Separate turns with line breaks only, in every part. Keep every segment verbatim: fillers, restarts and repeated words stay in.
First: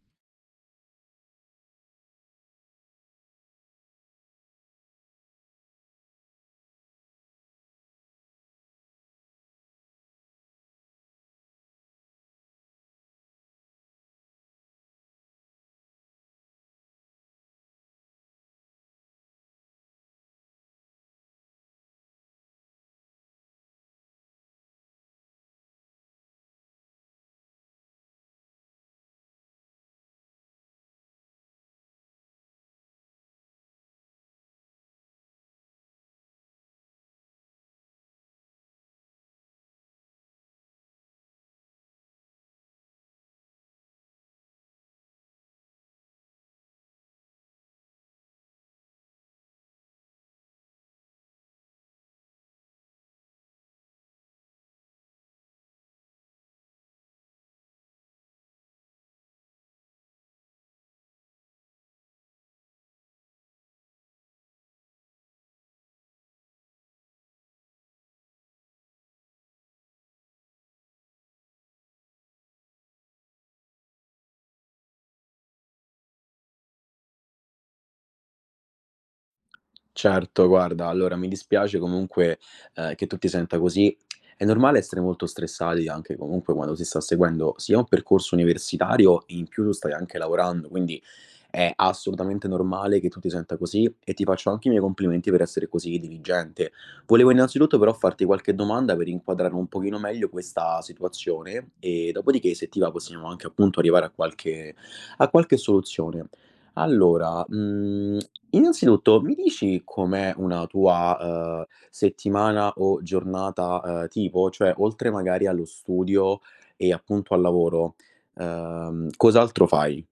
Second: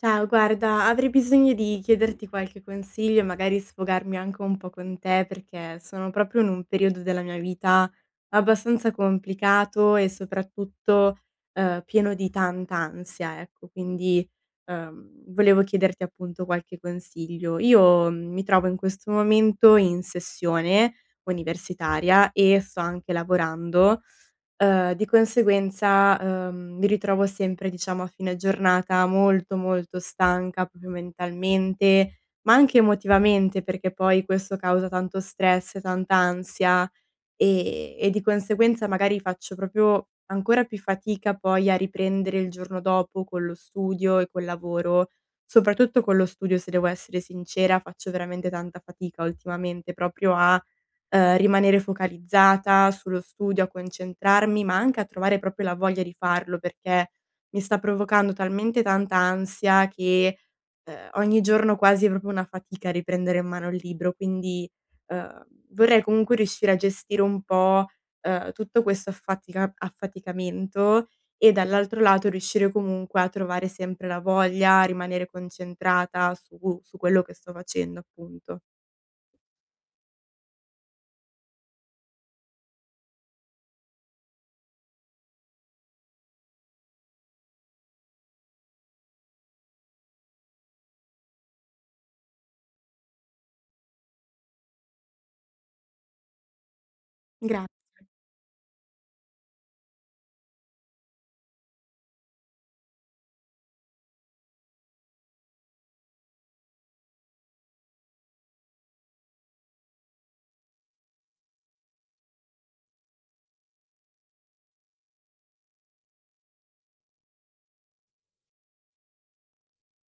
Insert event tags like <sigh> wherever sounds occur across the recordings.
Ciao, guarda, avrei bisogno di chiederti qualche consiglio e magari sfogarmi anche un po' con te perché sono proprio in un periodo della mia vita abbastanza complicato e soprattutto eh, pieno di tanta ansia, ecco, quindi ehm, volevo chiederti appunto qualche consiglio. Io mm, mi trovo in questo momento in sessione universitaria e sto anche lavorando. Uhm, di conseguenza, uhm, mi ritrovo sempre, diciamo, a fine giornata molto, molto stanca proprio mentalmente, ma anche emotivamente, perché poi questo causa tanto stress, tanta ansia e e di conseguenza magari faccio proprio ancora più fatica poi a riprendere il giorno dopo con lo studio e col lavoro. Soprattutto con lo studio, se devo essere sincera, faccio veramente tanta fatica ultimamente proprio a ehm, rimanere focalizzata sullo studio, a concentrarmi, ma anche a trovare proprio la voglia di farlo, perché mi sta provocando talmente tanta ansia che, ehm, ogni giorno quasi è proprio una fatica riprendere in mano il libro. Quindi, ehm, vorrei comunque riuscire a gestire un po', ehm, tutto questo affatica affaticamento e dall'altro lato riuscire comunque a trovare sempre la voglia, a rimanere concentrata su su quello che sto facendo, appunto.
Certo, guarda, allora mi dispiace comunque, ehm, che tu ti senta così. È normale essere molto stressati anche comunque quando si sta seguendo sia un percorso universitario e in più tu stai anche lavorando, quindi è assolutamente normale che tu ti senta così e ti faccio anche i miei complimenti per essere così diligente. Volevo
Gra...
innanzitutto però farti qualche domanda per inquadrare un pochino meglio questa situazione e dopodiché, se ti va, possiamo anche appunto arrivare a qualche a qualche soluzione. Allora, mhmm, innanzitutto mi dici com'è una tua, uhm, settimana o giornata, uhm, tipo? Cioè, oltre magari allo studio e appunto al lavoro, uhm, cos'altro fai?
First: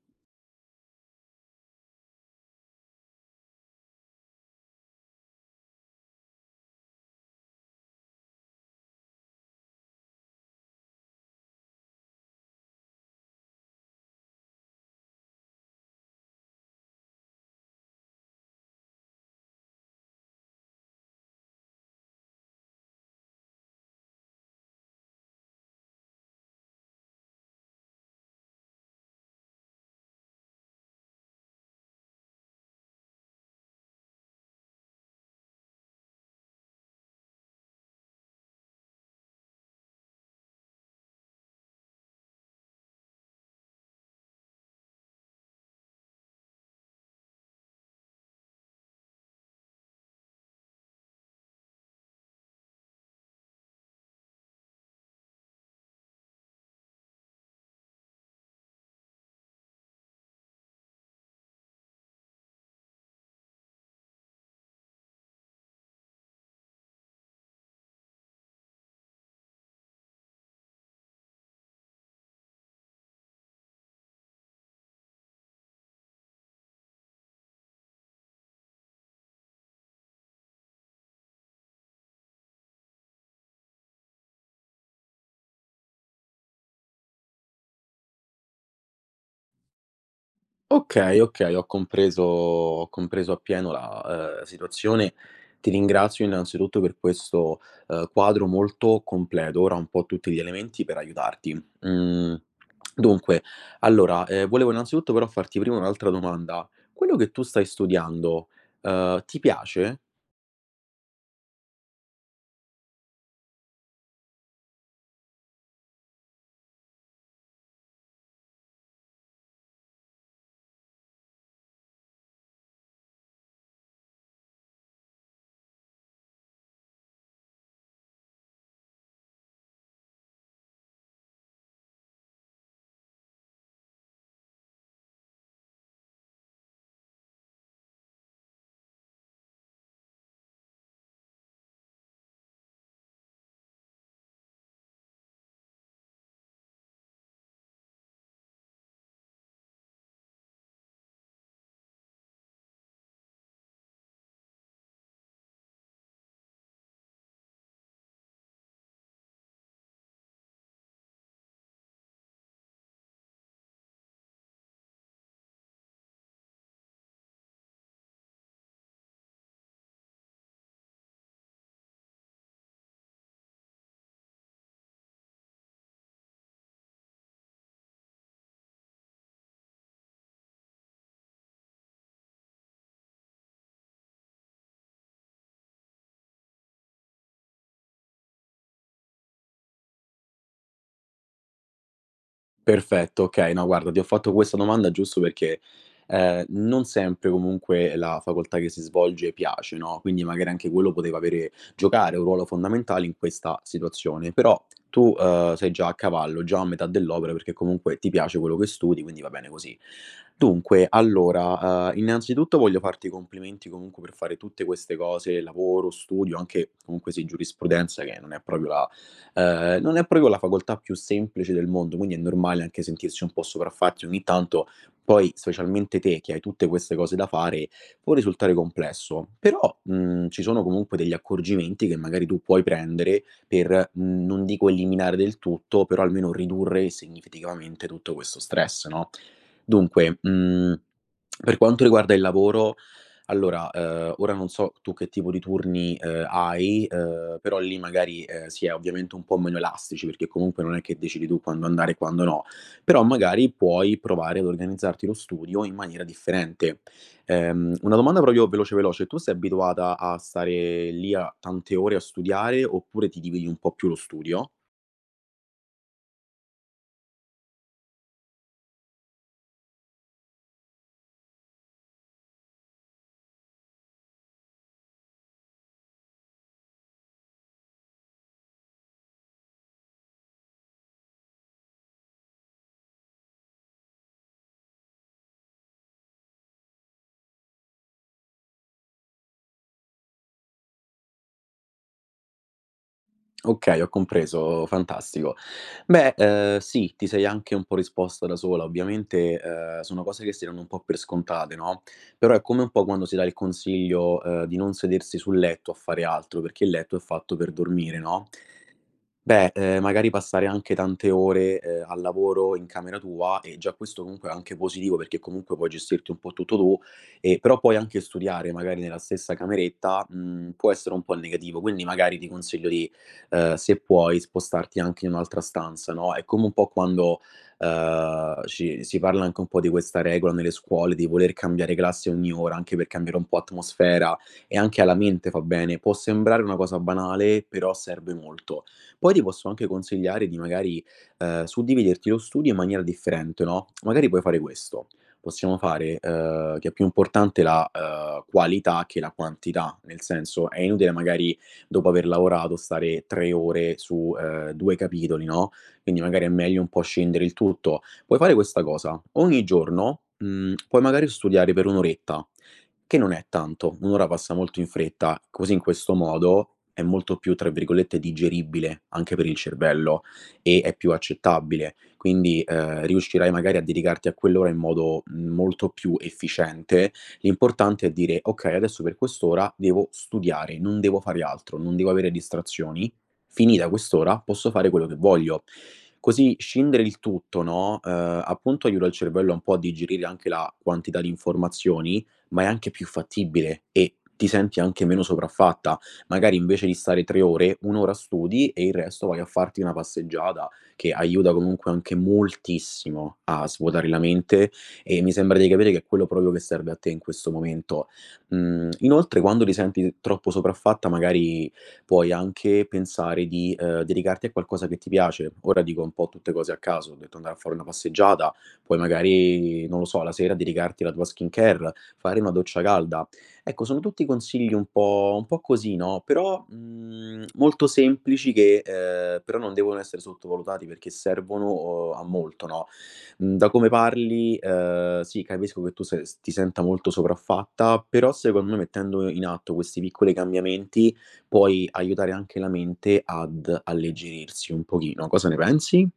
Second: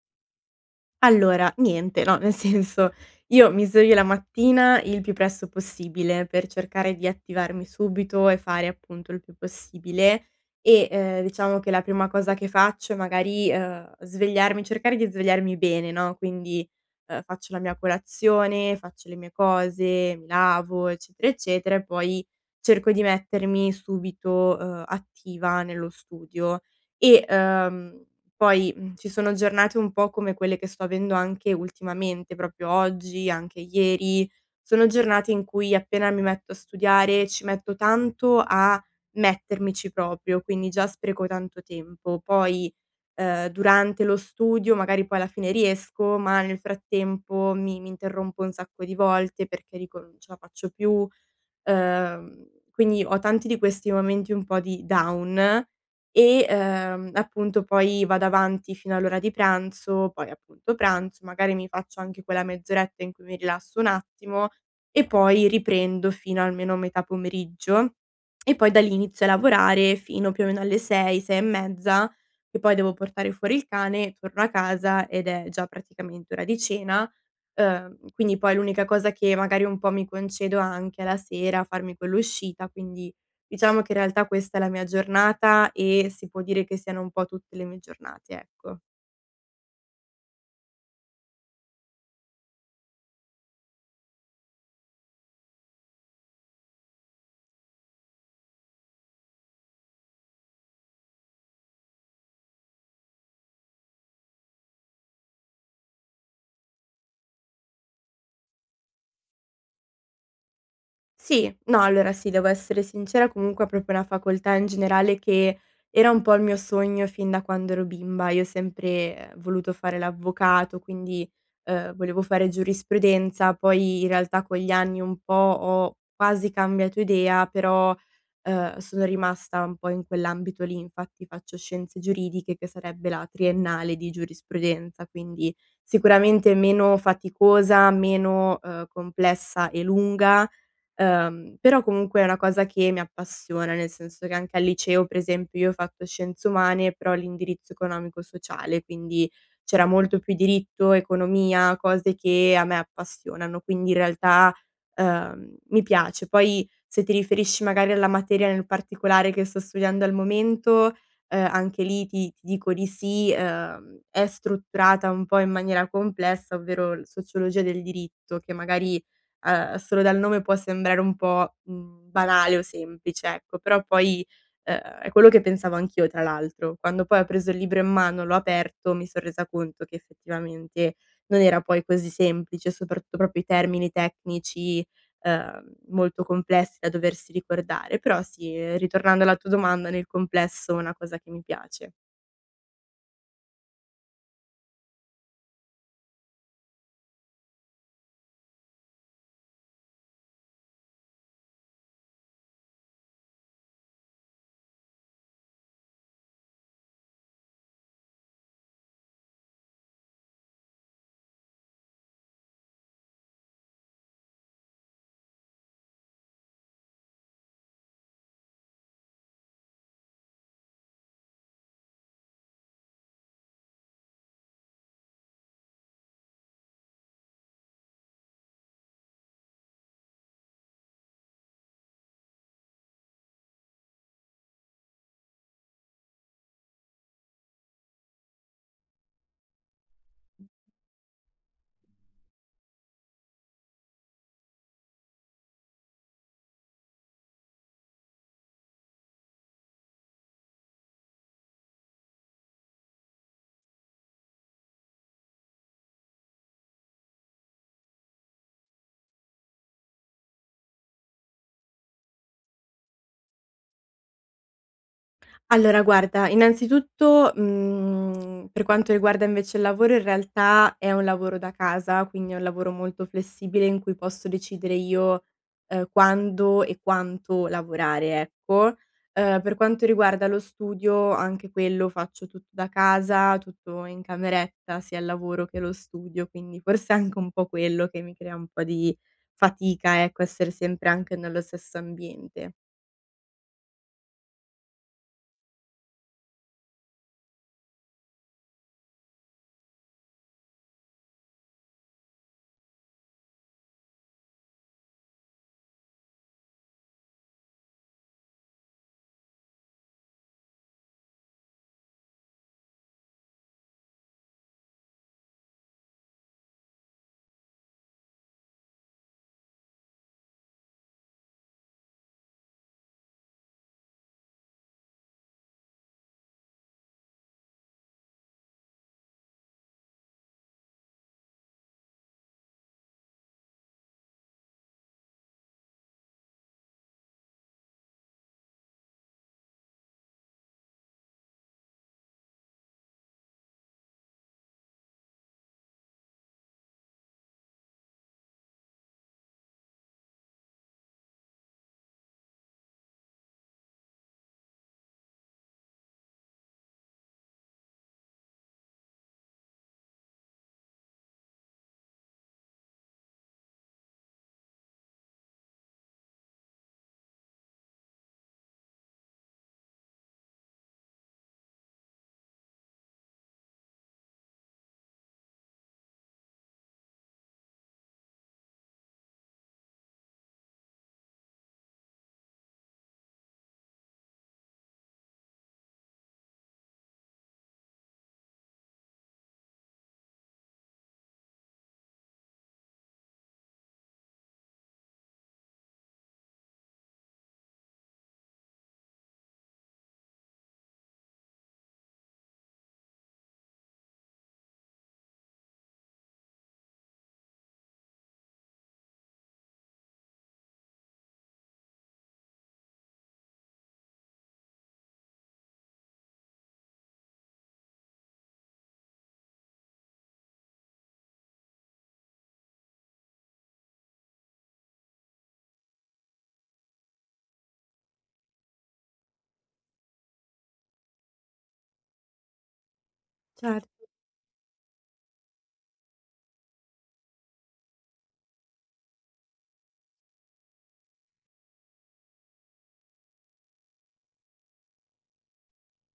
Allora, niente, no, nel senso, io mi sveglio la mattina il più presto possibile per cercare di attivarmi subito e fare appunto il più possibile e, ehm, diciamo che la prima cosa che faccio è magari, ehm, svegliarmi cercare di svegliarmi bene, no, quindi, ehm, faccio la mia colazione, faccio le mie cose, mi lavo, eccetera, eccetera, e poi cerco di mettermi subito, ehm, attiva nello studio e, ehm poi, mhmm, ci sono giornate un po' come quelle che sto avendo anche ultimamente, proprio oggi, anche ieri, sono giornate in cui appena mi metto a studiare ci metto tanto a mettermici proprio, quindi già spreco tanto tempo. Poi, ehm, durante lo studio magari poi alla fine riesco, ma nel frattempo mi mi interrompo un sacco di volte perché dico: "Non ce la faccio più". Ehm, quindi ho tanti di questi momenti un po' di down e, ehm, appunto poi vado avanti fino all'ora di pranzo, poi appunto pranzo, magari mi faccio anche quella mezz'oretta in cui mi rilasso un attimo e poi riprendo fino almeno a metà pomeriggio e poi da lì inizio a lavorare fino più o meno alle sei, sei e mezza, che poi devo portare fuori il cane, torno a casa ed è già praticamente ora di cena. Ehm, quindi poi l'unica cosa che magari un po' mi concedo anche è la sera, farmi quell'uscita, quindi diciamo che in realtà questa è la mia giornata e si può dire che siano un po' tutte le mie giornate, ecco.
Okay, okay, ho compreso ho compreso appieno la, ehm, situazione. Ti ringrazio innanzitutto per questo, ehm, quadro molto completo. Ora ho un po' tutti gli elementi per aiutarti. Mhmm, dunque, allora, ehm, volevo innanzitutto però farti prima un'altra domanda. Quello che tu stai studiando, ehm, ti piace?
Sì, no, allora sì, devo essere sincera, comunque è proprio una facoltà in generale che era un po' il mio sogno fin da quando ero bimba. Io ho sempre eh, voluto fare l'avvocato, quindi eh, volevo fare giurisprudenza, poi in realtà con gli anni un po' ho quasi cambiato idea, però eh, sono rimasta un po' in quell'ambito lì, infatti faccio scienze giuridiche che sarebbe la triennale di giurisprudenza, quindi sicuramente meno faticosa, meno eh, complessa e lunga. Ehm, però comunque è una cosa che mi appassiona, nel senso che anche al liceo, per esempio, io ho fatto scienze umane, però l'indirizzo economico-sociale, quindi c'era molto più diritto, economia, cose che a me appassionano, quindi in realtà, ehm, mi piace. Poi se ti riferisci magari alla materia nel particolare che sto studiando al momento, ehm, anche lì ti ti dico di sì, ehm, è strutturata un po' in maniera complessa, ovvero l... sociologia del diritto, che magari ehm, solo dal nome può sembrare un po', mhmm, banale o semplice, ecco, però poi, ehm, è quello che pensavo anch'io tra l'altro. Quando poi ho preso il libro in mano, l'ho aperto, mi son resa conto che effettivamente non era poi così semplice, soprattutto proprio i termini tecnici, ehm, molto complessi da doversi ricordare. Però sì, eh, ritornando alla tua domanda, nel complesso è una cosa che mi piace.
Perfetto, okay. No, guarda, ti ho fatto questa domanda giusto perché, ehm, non sempre comunque la facoltà che si svolge piace, no, quindi magari anche quello poteva avere giocare un ruolo fondamentale in questa situazione. Però tu, uhm, sei già a cavallo, già a metà dell'opera, perché comunque ti piace quello che studi, quindi va bene così. Dunque, allora, uhm, innanzitutto voglio farti i complimenti comunque per fare tutte queste cose, lavoro, studio, anche comunque sì, giurisprudenza, che non è proprio la Ehm, non è proprio la facoltà più semplice del mondo, quindi è normale anche sentirsi un po' sopraffatti ogni tanto. Poi, specialmente te che hai tutte queste cose da fare, può risultare complesso. Però, mhmm, ci sono comunque degli accorgimenti che magari tu puoi prendere per, mhmm, non dico eliminare del tutto, però almeno ridurre significativamente tutto questo stress, no. Dunque, mhmm, per quanto riguarda il lavoro, allora, ehm, ora non so tu che tipo di turni, ehm, hai, ehm, però lì magari, ehm, si è ovviamente un po' meno elastici, perché comunque non è che decidi tu quando andare e quando no, però magari puoi provare ad organizzarti lo studio in maniera differente. Ehm, una domanda proprio veloce, veloce: tu sei abituata a stare lì a tante ore a studiare, oppure ti dividi un po' più lo studio?
Allora guarda, innanzitutto, mhmm, per quanto riguarda invece il lavoro, in realtà è un lavoro da casa, quindi è un lavoro molto flessibile in cui posso decidere io, ehm, quando e quanto lavorare, ecco. Ehm, per quanto riguarda lo studio, anche quello faccio tutto da casa, tutto in cameretta, sia il lavoro che lo studio, quindi forse anche un po' quello che mi crea un po' di fatica, ecco, essere sempre anche nello stesso ambiente.
Okay, ho compreso, fantastico. Beh, ehm, sì, ti sei anche un po' risposta da sola. Ovviamente, ehm, sono cose che si danno un po' per scontate, no, però è come un po' quando si dà il consiglio, ehm, di non sedersi sul letto a fare altro, perché il letto è fatto per dormire, no, beh, ehm, magari passare anche tante ore, ehm, al lavoro in camera tua e già questo comunque è anche positivo, perché comunque puoi gestirti un po' tutto tu, e però poi anche studiare magari nella stessa cameretta, mhmm, può essere un po' negativo. Quindi magari ti consiglio di, ehm, se puoi, spostarti anche in un'altra stanza, no, è come un po' quando, ehm, ci si parla anche un po' di questa regola nelle scuole, di voler cambiare classe ogni ora, anche per cambiare un po' atmosfera, e anche alla mente fa bene. Può sembrare una cosa banale, però serve molto. Poi ti posso anche consigliare di magari, ehm, suddividerti lo studio in maniera differente, no, magari puoi fare questo: possiamo fare, ehm, che è più importante la, ehm, qualità che la quantità, nel senso è inutile magari, dopo aver lavorato, stare tre ore su, ehm, due capitoli, no, quindi magari è meglio un po' scendere il tutto. Puoi fare questa cosa: ogni giorno, mhmm, puoi magari studiare per un oretta, che non è tanto, un ora passa molto in fretta, così in questo modo è molto più, tra virgolette, "digeribile" anche per il cervello e è più accettabile. Quindi, ehm, riuscirai magari a dedicarti a quell'ora in modo mm, molto più efficiente. L'importante è dire: "Okay, adesso per quest'ora devo studiare, non devo fare altro, non devo avere distrazioni. Finita quest'ora posso fare quello che voglio". Così scindere il tutto, no, ehm, appunto aiuta il cervello un po' a digerire anche la quantità di informazioni, ma è anche più fattibile e ti senti anche meno sopraffatta. Magari invece di stare tre ore, un ora studi e il resto vai a farti una passeggiata, che aiuta comunque anche moltissimo a svuotare la mente, e mi sembra di capire che è quello proprio che serve a te in questo momento. Mhmm, inoltre quando ti senti troppo sopraffatta magari puoi anche pensare di, ehm, dedicarti a qualcosa che ti piace. Ora dico un po' tutte cose a caso, ho detto andare a fare una passeggiata, poi magari, non lo so, la sera dedicarti alla tua skincare, fare una doccia calda. Ecco, sono tutti consigli un po' un po' così, no, però, mhmm, molto semplici che, ehm, però non devono essere sottovalutati perché servono, uhm, a molto, no. Mhmm, da come
Certo.
parli, ehm, sì, capisco che tu se s ti senta molto sopraffatta, però secondo me, mettendo in atto questi piccoli cambiamenti, puoi aiutare anche la mente ad alleggerirsi un pochino. Cosa ne pensi?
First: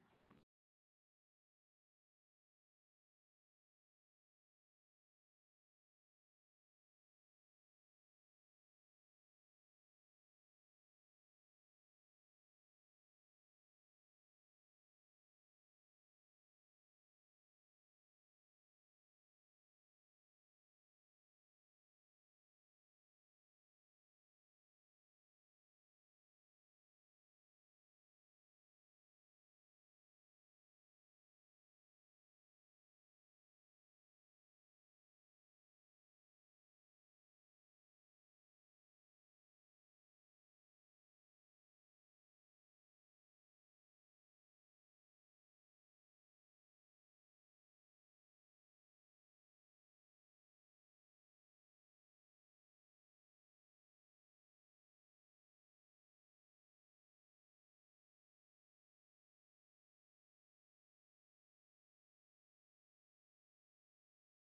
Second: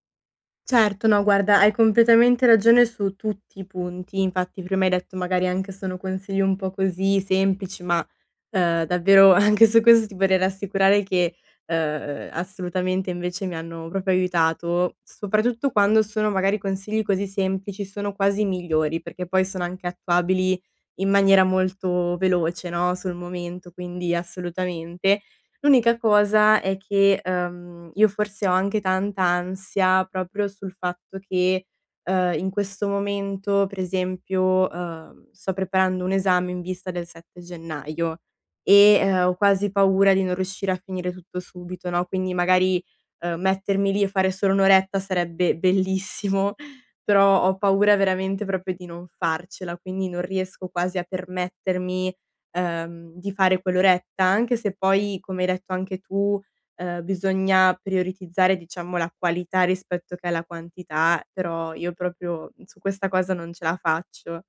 Certo, no guarda, hai completamente ragione su tutti i punti. Infatti prima hai detto magari anche sono consigli un po' così semplici, ma, ehm, davvero <laughs> anche su questo ti vorrei rassicurare che, ehm, assolutamente invece mi hanno proprio aiutato, soprattutto quando sono magari consigli così semplici, sono quasi migliori, perché poi sono anche attuabili in maniera molto veloce, no, sul momento, quindi assolutamente. L'unica cosa è che, uhm, io forse ho anche tanta ansia proprio sul fatto che, uhm, in questo momento, per esempio, uhm, sto preparando un esame in vista del sette gennaio e, uhm, ho quasi paura di non riuscire a finire tutto subito, no, quindi magari, uhm, mettermi lì e fare solo un' oretta sarebbe bellissimo, <laughs> però ho paura veramente proprio di non farcela, quindi non riesco quasi a permettermi ehm, di fare quell'oretta, anche se poi, come hai detto anche tu, ehm, bisogna prioritizzare diciamo la qualità rispetto che alla quantità, però io proprio su questa cosa non ce la faccio.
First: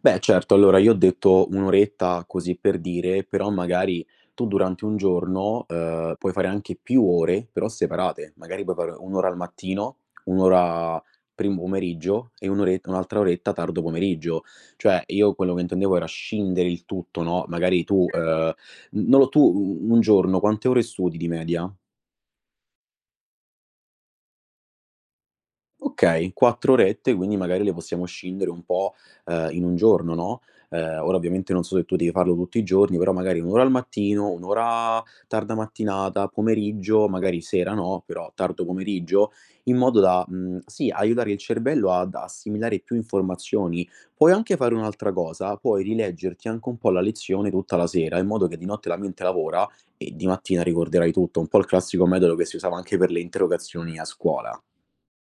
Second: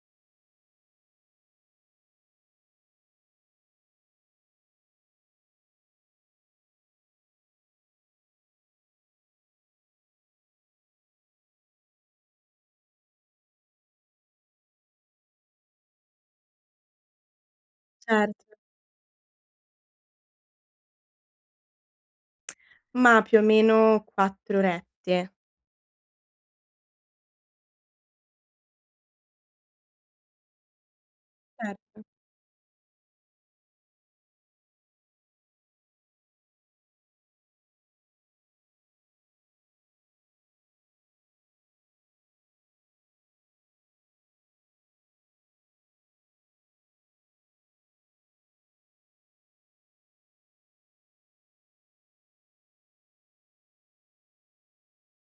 Beh certo, allora io ho detto un oretta così per dire, però magari tu durante un giorno, uhm, puoi fare anche più ore, però separate. Magari puoi fare un ora al mattino, un ora primo pomeriggio e 1 ore un'altra oretta tardo pomeriggio. Cioè io quello che intendevo era scindere il tutto, no, magari tu,
Certo.
uhm, n non lo tu u un giorno quante ore studi di media?
Ma più o meno quattro orette.
Okay, quattro orette, quindi magari le possiamo scindere un po', ehm, in un giorno, no, ehm, ora ovviamente non so se tu
Certo.
devi farlo tutti i giorni, però magari un ora al mattino, un ora tarda mattinata, pomeriggio, magari sera no, però tardo pomeriggio, in modo da, mhmm, sì, aiutare il cervello ad assimilare più informazioni. Puoi anche fare un'altra cosa, puoi rileggerti anche un po' la lezione tutta la sera, in modo che di notte la mente lavora e di mattina ricorderai tutto, un po' il classico metodo che si usava anche per le interrogazioni a scuola.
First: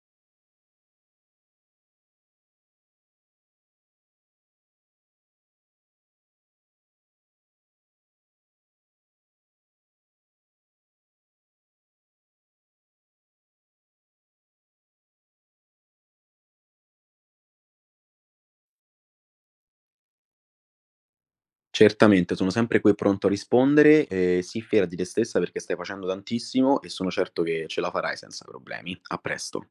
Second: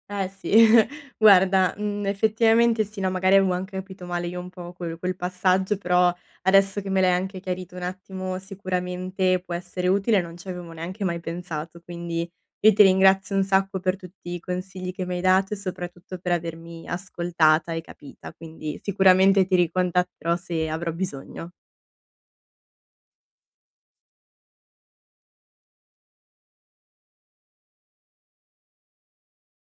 Eh sì, <laughs> guarda, mhmm, effettivamente sì, no, magari avevo anche capito male io un po' quel quel passaggio, però adesso che me l'hai anche chiarito un attimo sicuramente può essere utile, non ci avevo neanche mai pensato. Quindi io ti ringrazio un sacco per tutti i consigli che mi hai dato e soprattutto per avermi ascoltata e capita, quindi sicuramente ti ricontatterò se avrò bisogno.
Certamente, sono sempre qui pronto a rispondere, ehm, sii fiera di te stessa perché stai facendo tantissimo e sono certo che ce la farai senza problemi. A presto.